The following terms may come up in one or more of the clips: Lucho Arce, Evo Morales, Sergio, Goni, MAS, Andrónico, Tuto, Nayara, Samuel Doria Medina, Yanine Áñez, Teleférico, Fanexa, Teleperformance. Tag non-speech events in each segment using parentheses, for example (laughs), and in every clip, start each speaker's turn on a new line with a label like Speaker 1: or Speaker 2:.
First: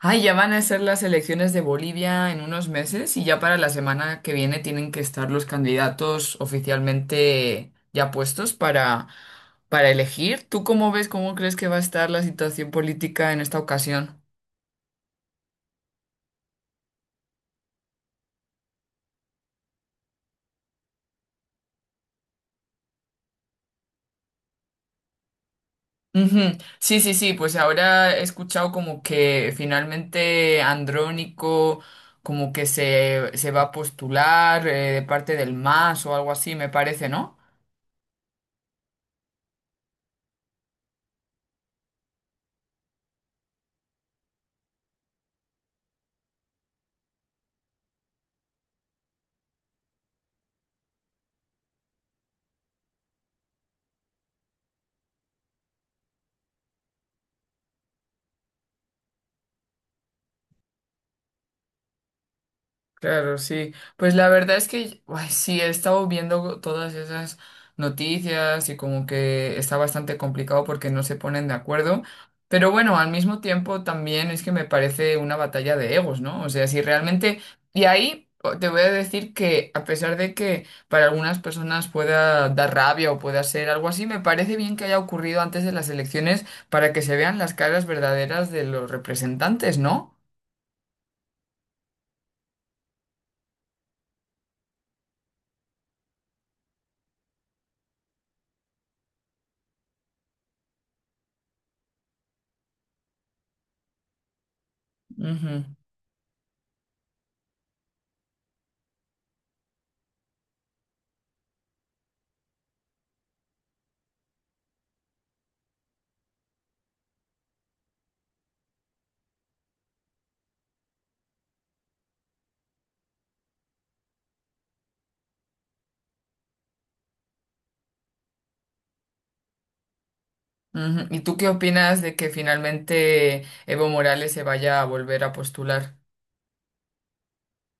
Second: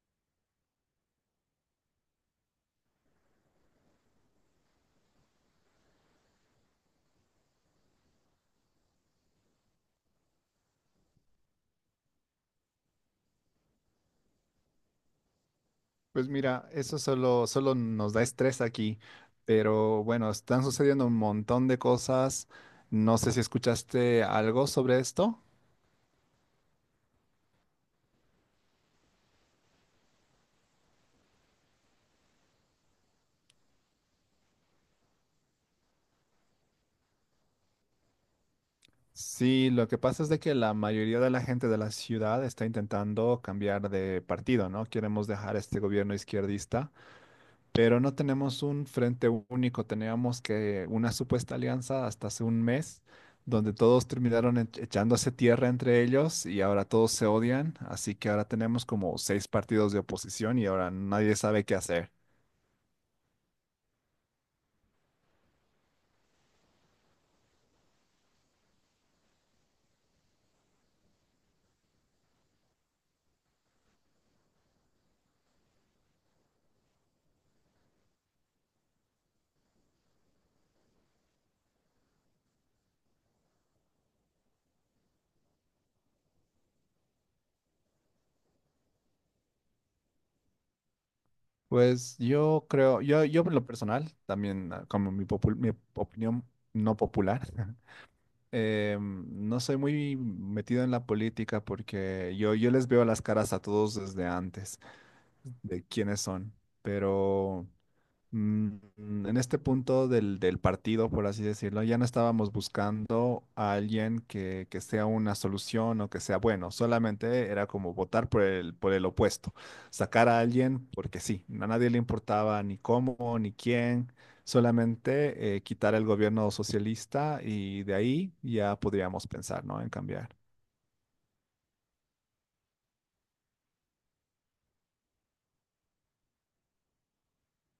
Speaker 1: Ay, ya van a ser las elecciones de Bolivia en unos meses y ya para la semana que viene tienen que estar los candidatos oficialmente ya puestos para elegir. ¿Tú cómo ves, cómo crees que va a estar la situación política en esta ocasión?
Speaker 2: Pues mira, eso solo nos da estrés aquí, pero bueno, están sucediendo un montón de cosas. No sé si escuchaste algo sobre esto.
Speaker 1: Ujú. Sí, sí, sí, pues ahora he escuchado como que finalmente Andrónico como que se va a postular de parte del MAS o algo así, me parece, ¿no?
Speaker 2: Sí, lo que pasa es de que la mayoría de la gente de la ciudad está intentando cambiar de partido, ¿no? Queremos dejar este gobierno izquierdista, pero no tenemos un frente único. Teníamos que una supuesta alianza hasta hace un mes, donde todos terminaron echándose tierra entre ellos, y ahora todos se odian. Así que ahora tenemos como seis partidos de oposición y ahora nadie sabe qué hacer.
Speaker 1: Claro, sí. Pues la verdad es que ay, sí, he estado viendo todas esas noticias y como que está bastante complicado porque no se ponen de acuerdo. Pero bueno, al mismo tiempo también es que me parece una batalla de egos, ¿no? O sea, si realmente... Y ahí te voy a decir que a pesar de que para algunas personas pueda dar rabia o pueda ser algo así, me parece bien que haya ocurrido antes de las elecciones para que se vean las caras verdaderas de los representantes, no.
Speaker 2: Pues yo creo, yo en lo personal, también como mi opinión no popular, (laughs) no soy muy metido en la política porque yo les veo las caras a todos desde antes
Speaker 1: Ujú.
Speaker 2: de quiénes son, pero Mm, en este punto del partido, por así decirlo, ya no estábamos buscando a alguien que sea una solución o que sea bueno, solamente era como votar por el opuesto, sacar a alguien porque sí, a nadie le importaba ni cómo ni quién, solamente quitar el gobierno socialista y de ahí ya podríamos pensar, ¿no?, en cambiar.
Speaker 1: Ujú. ¿Y tú qué opinas de que finalmente Evo Morales se vaya a volver a postular?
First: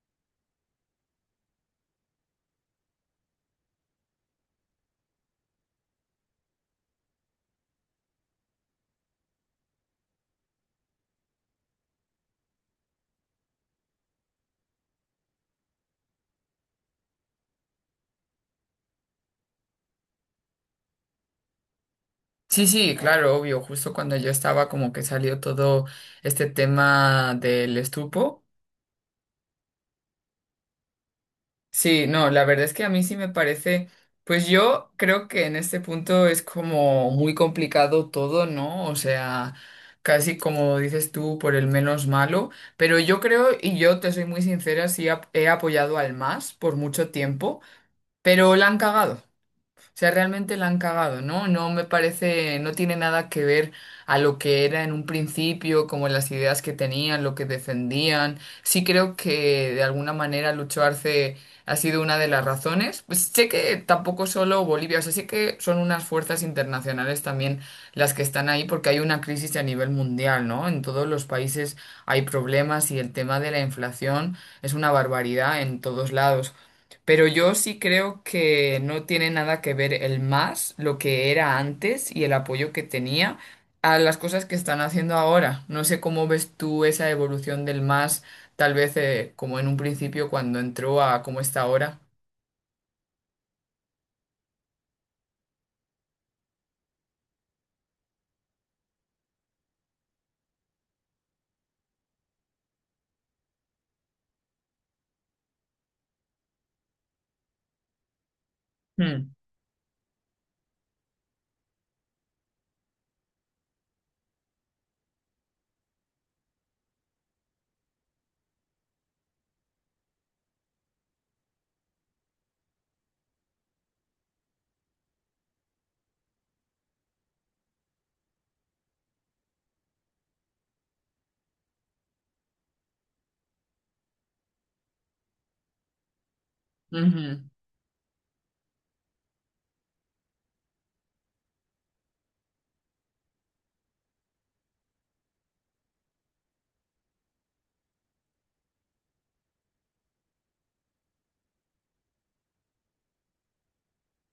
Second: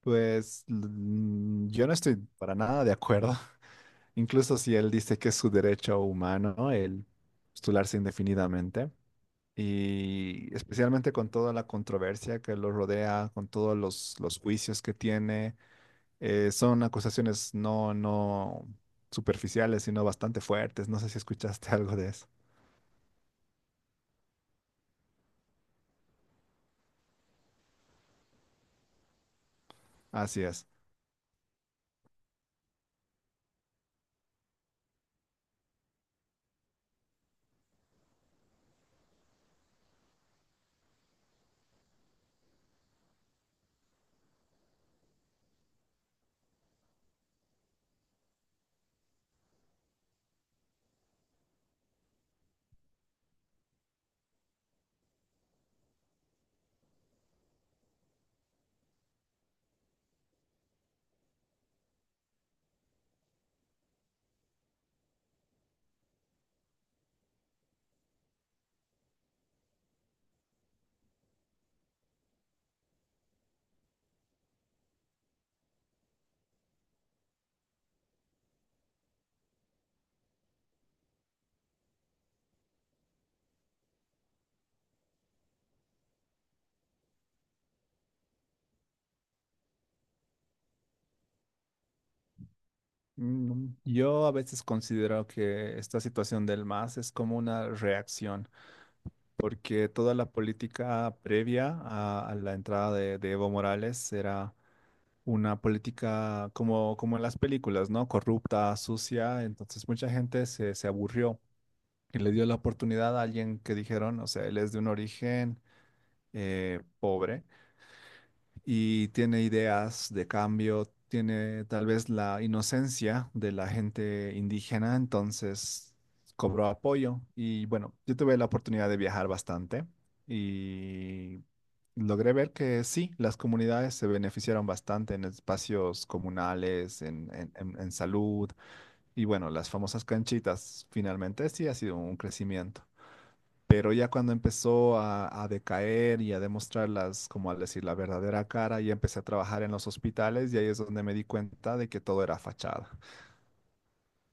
Speaker 2: Pues yo no estoy para nada de acuerdo. Incluso si él dice que es su derecho humano el postularse indefinidamente, y especialmente con toda la controversia que lo rodea, con todos los juicios que tiene, son acusaciones no superficiales, sino bastante fuertes. No sé si escuchaste (laughs) algo de eso.
Speaker 1: Sí, sí, claro, obvio, justo cuando yo estaba como que salió todo este tema del estupo.
Speaker 2: Así es.
Speaker 1: Sí, no, la verdad es que a mí sí me parece, pues yo creo que en este punto es como muy complicado todo, ¿no? O sea, casi como dices tú, por el menos malo, pero yo creo, y yo te soy muy sincera, he apoyado al MAS por mucho tiempo, pero la han cagado. Sea, realmente la han cagado, ¿no? No me parece, no tiene nada que ver a lo que era en un principio, como las ideas que tenían, lo que defendían. Sí creo que de alguna manera Lucho Arce ha sido una de las razones. Pues sé que tampoco solo Bolivia, o sea, sí que son unas fuerzas internacionales también las que están ahí porque hay una crisis a nivel mundial, ¿no? En todos los países hay problemas y el tema de la inflación es una barbaridad en todos lados. Pero yo sí creo que no tiene nada que ver el más, lo que era antes y el apoyo que tenía a las cosas que están haciendo ahora. No sé cómo ves tú esa evolución del más, tal vez como en un principio cuando entró a cómo está ahora.
Speaker 2: Yo a veces considero que esta situación del MAS es como una reacción, porque toda la política previa a la entrada de Evo Morales era una política como, como en las películas, ¿no? Corrupta,
Speaker 1: Hmm,
Speaker 2: sucia. Entonces mucha gente se aburrió y le dio la oportunidad a alguien que dijeron, o sea, él es de un origen pobre y tiene ideas de cambio, tiene tal vez la inocencia de la gente indígena. Entonces cobró apoyo y bueno, yo tuve la oportunidad de viajar bastante y logré ver que sí, las comunidades se beneficiaron bastante en espacios comunales, en,
Speaker 1: ujú.
Speaker 2: en salud, y bueno, las famosas canchitas finalmente sí ha sido un crecimiento. Pero ya cuando empezó a decaer y a demostrarlas como al decir, la verdadera cara, ya empecé a trabajar en los hospitales, y ahí es donde me di cuenta de que todo era fachada.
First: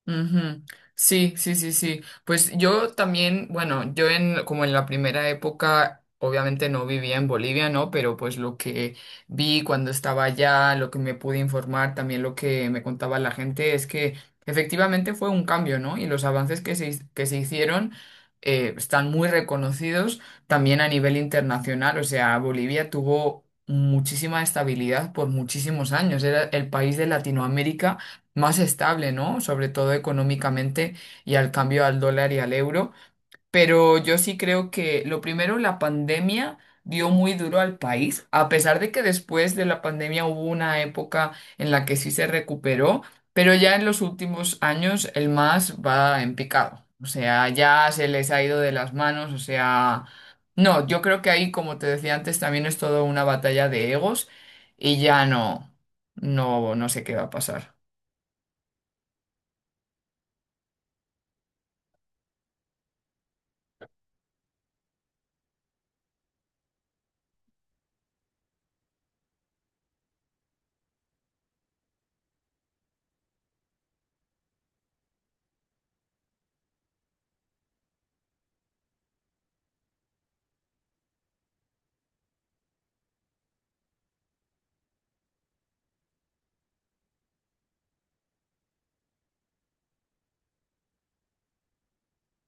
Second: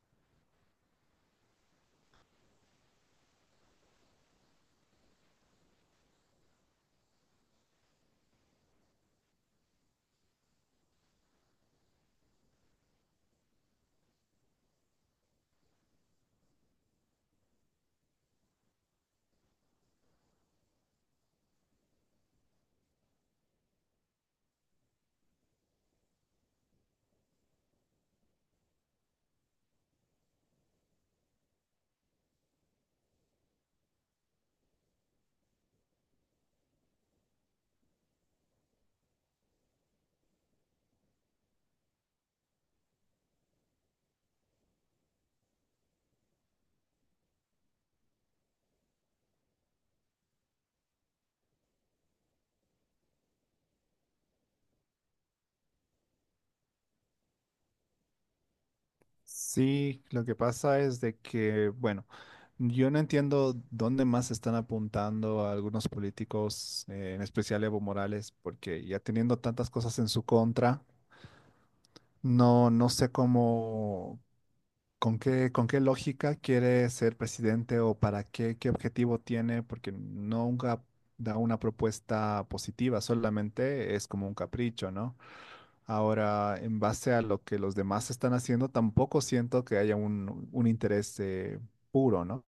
Speaker 1: Ujú. Sí, sí, sí, sí. Pues yo también, bueno, yo en como en la primera época, obviamente no vivía en Bolivia, ¿no? Pero pues lo que vi cuando estaba allá, lo que me pude informar, también lo que me contaba la gente es que efectivamente fue un cambio, ¿no? Y los avances que se hicieron están muy reconocidos también a nivel internacional. O sea, Bolivia tuvo muchísima estabilidad por muchísimos años. Era el país de Latinoamérica más estable, ¿no? Sobre todo económicamente y al cambio al dólar y al euro. Pero yo sí creo que lo primero, la pandemia dio muy duro al país, a pesar de que después de la pandemia hubo una época en la que sí se recuperó, pero ya en los últimos años el más va en picado. O sea, ya se les ha ido de las manos, o sea... No, yo creo que ahí, como te decía antes, también es todo una batalla de egos y ya no sé qué va a pasar.
Speaker 2: Sí, lo que pasa es de que, bueno, yo no entiendo dónde más están apuntando a algunos políticos, en especial Evo Morales, porque ya teniendo tantas cosas en su contra, no sé cómo. Con qué lógica quiere ser presidente? O ¿para qué, qué objetivo tiene? Porque nunca da una propuesta positiva, solamente es como un capricho, ¿no? Ahora, en base a lo que los demás están haciendo, tampoco siento que haya un interés puro, ¿no?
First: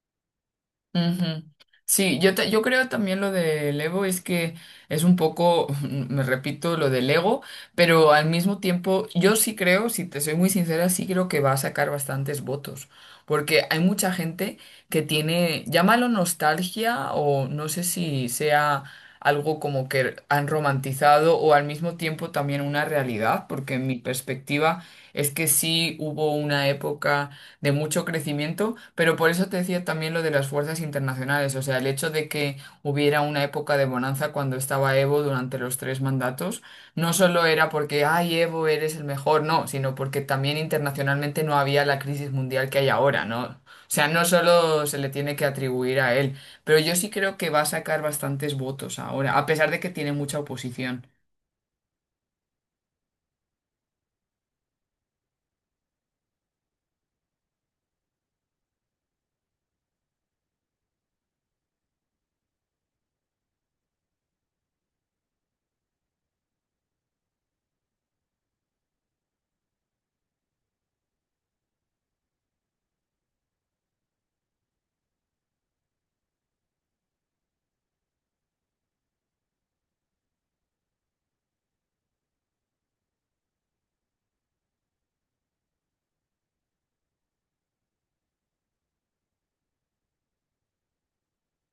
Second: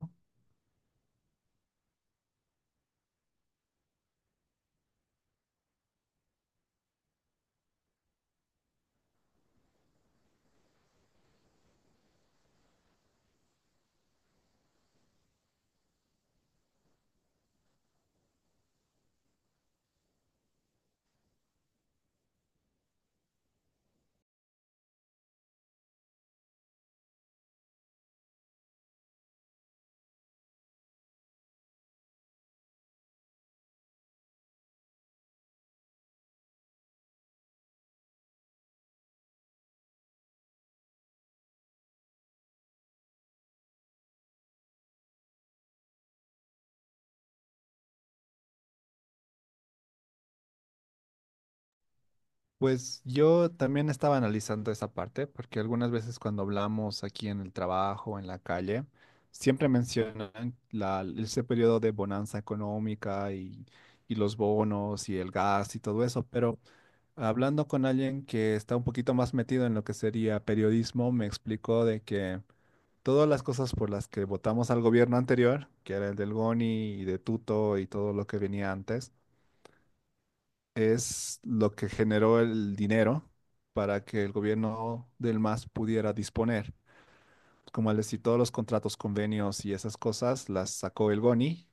Speaker 1: Ujú. Sí, yo creo también lo del ego es que es un poco, (laughs) me repito, lo del ego, pero al mismo tiempo yo sí creo, si te soy muy sincera, sí creo que va a sacar bastantes votos, porque hay mucha gente que tiene, llámalo nostalgia o no sé si sea algo como que han romantizado o al mismo tiempo también una realidad, porque mi perspectiva es que sí hubo una época de mucho crecimiento, pero por eso te decía también lo de las fuerzas internacionales, o sea, el hecho de que hubiera una época de bonanza cuando estaba Evo durante los tres mandatos, no solo era porque, ay, Evo, eres el mejor, no, sino porque también internacionalmente no había la crisis mundial que hay ahora, ¿no? O sea, no solo se le tiene que atribuir a él, pero yo sí creo que va a sacar bastantes votos ahora, a pesar de que tiene mucha oposición.
Speaker 2: Pues yo también estaba analizando esa parte, porque algunas veces cuando hablamos aquí en el trabajo, o en la calle, siempre mencionan ese periodo de bonanza económica y los bonos y el gas y todo eso, pero hablando con alguien que está un poquito más metido en lo que sería periodismo, me explicó de que todas las cosas por las que votamos al gobierno anterior, que era el del Goni y de Tuto y todo lo que venía antes, es lo que generó el dinero para que el gobierno del MAS pudiera disponer. Como al decir, todos los contratos, convenios y esas cosas las sacó el GONI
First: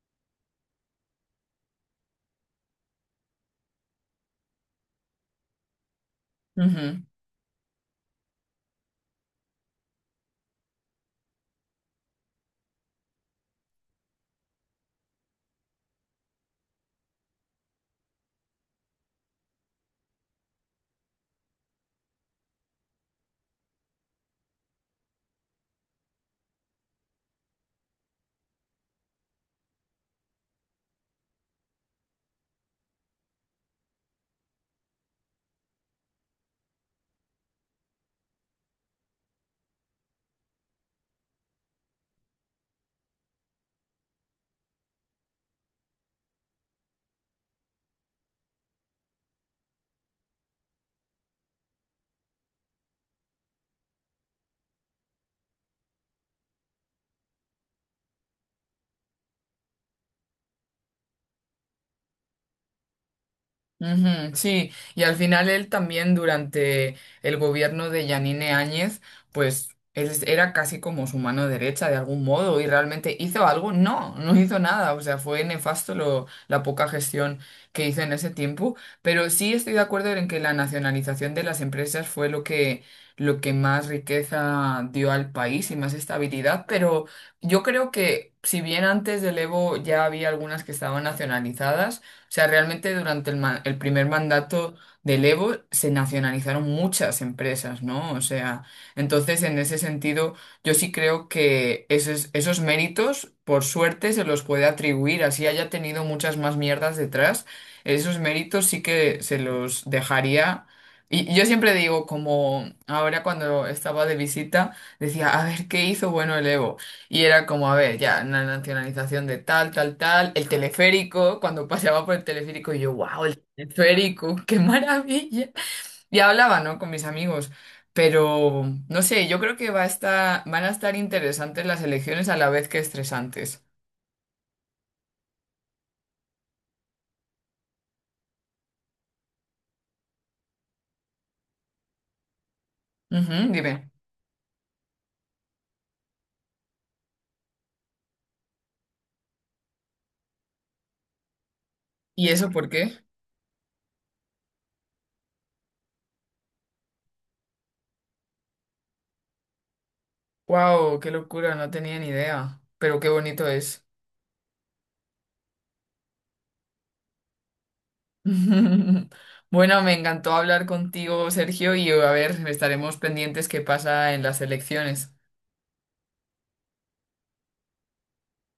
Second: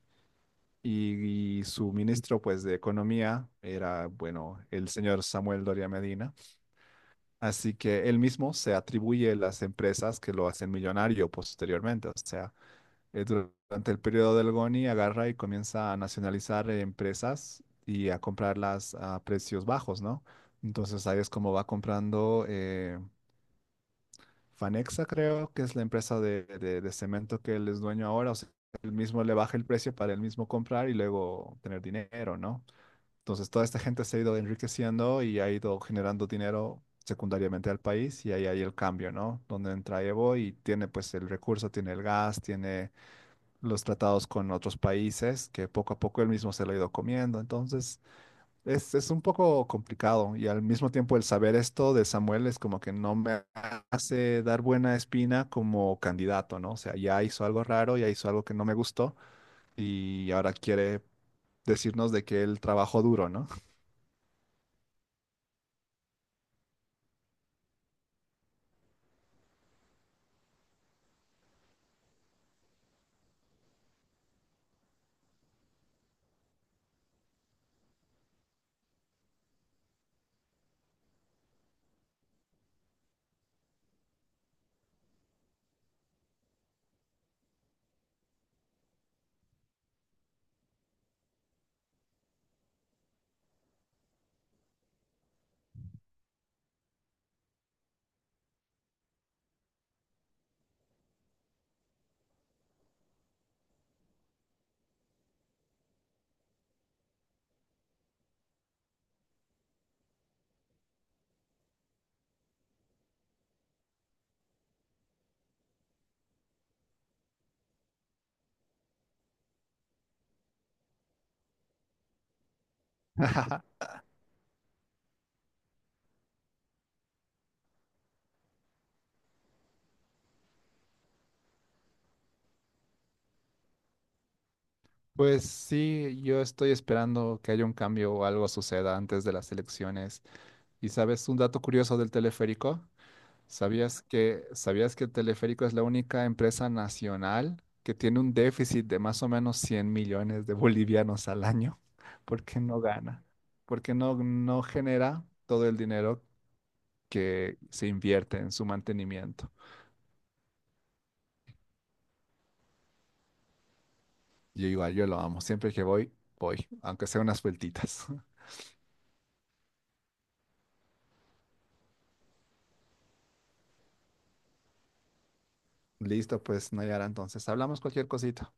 Speaker 2: y su ministro pues de Economía era, bueno, el señor Samuel Doria Medina.
Speaker 1: Ujú.
Speaker 2: Así que él mismo se atribuye las empresas que lo hacen millonario posteriormente. O sea, durante el periodo del Goni agarra y comienza a nacionalizar empresas y a comprarlas a precios bajos, ¿no? Entonces ahí es como va comprando Fanexa, creo que es la empresa de, de cemento que él es dueño ahora. O sea, él mismo le baja el precio para él mismo comprar y luego tener dinero, ¿no? Entonces toda esta gente se ha ido enriqueciendo y ha ido generando dinero secundariamente al país, y ahí hay el cambio, ¿no? Donde entra Evo y tiene pues el recurso, tiene el gas, tiene los tratados con otros países, que poco a poco él mismo se lo ha ido comiendo. Entonces, es un poco complicado, y al mismo tiempo el saber esto de Samuel es como que no me hace dar buena espina como candidato, ¿no? O sea, ya hizo algo raro, ya hizo algo que no me gustó, y ahora quiere decirnos de que él trabajó duro, ¿no?
Speaker 1: Ujú, sí, y al final él también durante el gobierno de Yanine Áñez, pues era casi como su mano derecha de algún modo y realmente hizo algo, no, no hizo nada, o sea, fue nefasto lo, la poca gestión que hizo en ese tiempo, pero sí estoy de acuerdo en que la nacionalización de las empresas fue lo que más riqueza dio al país y más estabilidad, pero yo creo que si bien antes del Evo ya había algunas que estaban nacionalizadas, sea, realmente durante el primer mandato del Evo se nacionalizaron muchas empresas, ¿no? O sea, entonces en ese sentido yo sí creo que esos méritos, por suerte, se los puede atribuir, así haya tenido muchas más mierdas detrás, esos méritos sí que se los dejaría. Y yo siempre digo, como ahora cuando estaba de visita, decía, a ver, ¿qué hizo bueno el Evo? Y era como, a ver, ya, una nacionalización de tal, tal, tal, el teleférico, cuando paseaba por el teleférico, y yo, wow, el teleférico, (laughs) qué maravilla. Y hablaba, ¿no? Con mis amigos. Pero, no sé, yo creo que va a estar, van a estar interesantes las elecciones a la vez que estresantes.
Speaker 2: Pues sí, yo estoy esperando que haya un cambio o algo suceda antes de las elecciones. ¿Y sabes un dato curioso del teleférico?
Speaker 1: Ujú, dime.
Speaker 2: Sabías que Teleférico es la única empresa nacional que tiene un déficit de más o menos 100 millones de bolivianos al año? (laughs)
Speaker 1: ¿Y eso
Speaker 2: Porque
Speaker 1: por
Speaker 2: no
Speaker 1: qué?
Speaker 2: gana, porque no genera todo el dinero que se invierte en su mantenimiento.
Speaker 1: Wow, qué locura, no tenía ni idea. Pero qué bonito es.
Speaker 2: Yo igual, yo lo amo. Siempre que voy, voy, aunque sea unas vueltitas.
Speaker 1: (laughs) Bueno, me encantó hablar contigo, Sergio, y a ver, estaremos pendientes qué pasa en las elecciones.
Speaker 2: (laughs) Listo, pues Nayara, entonces hablamos cualquier cosita.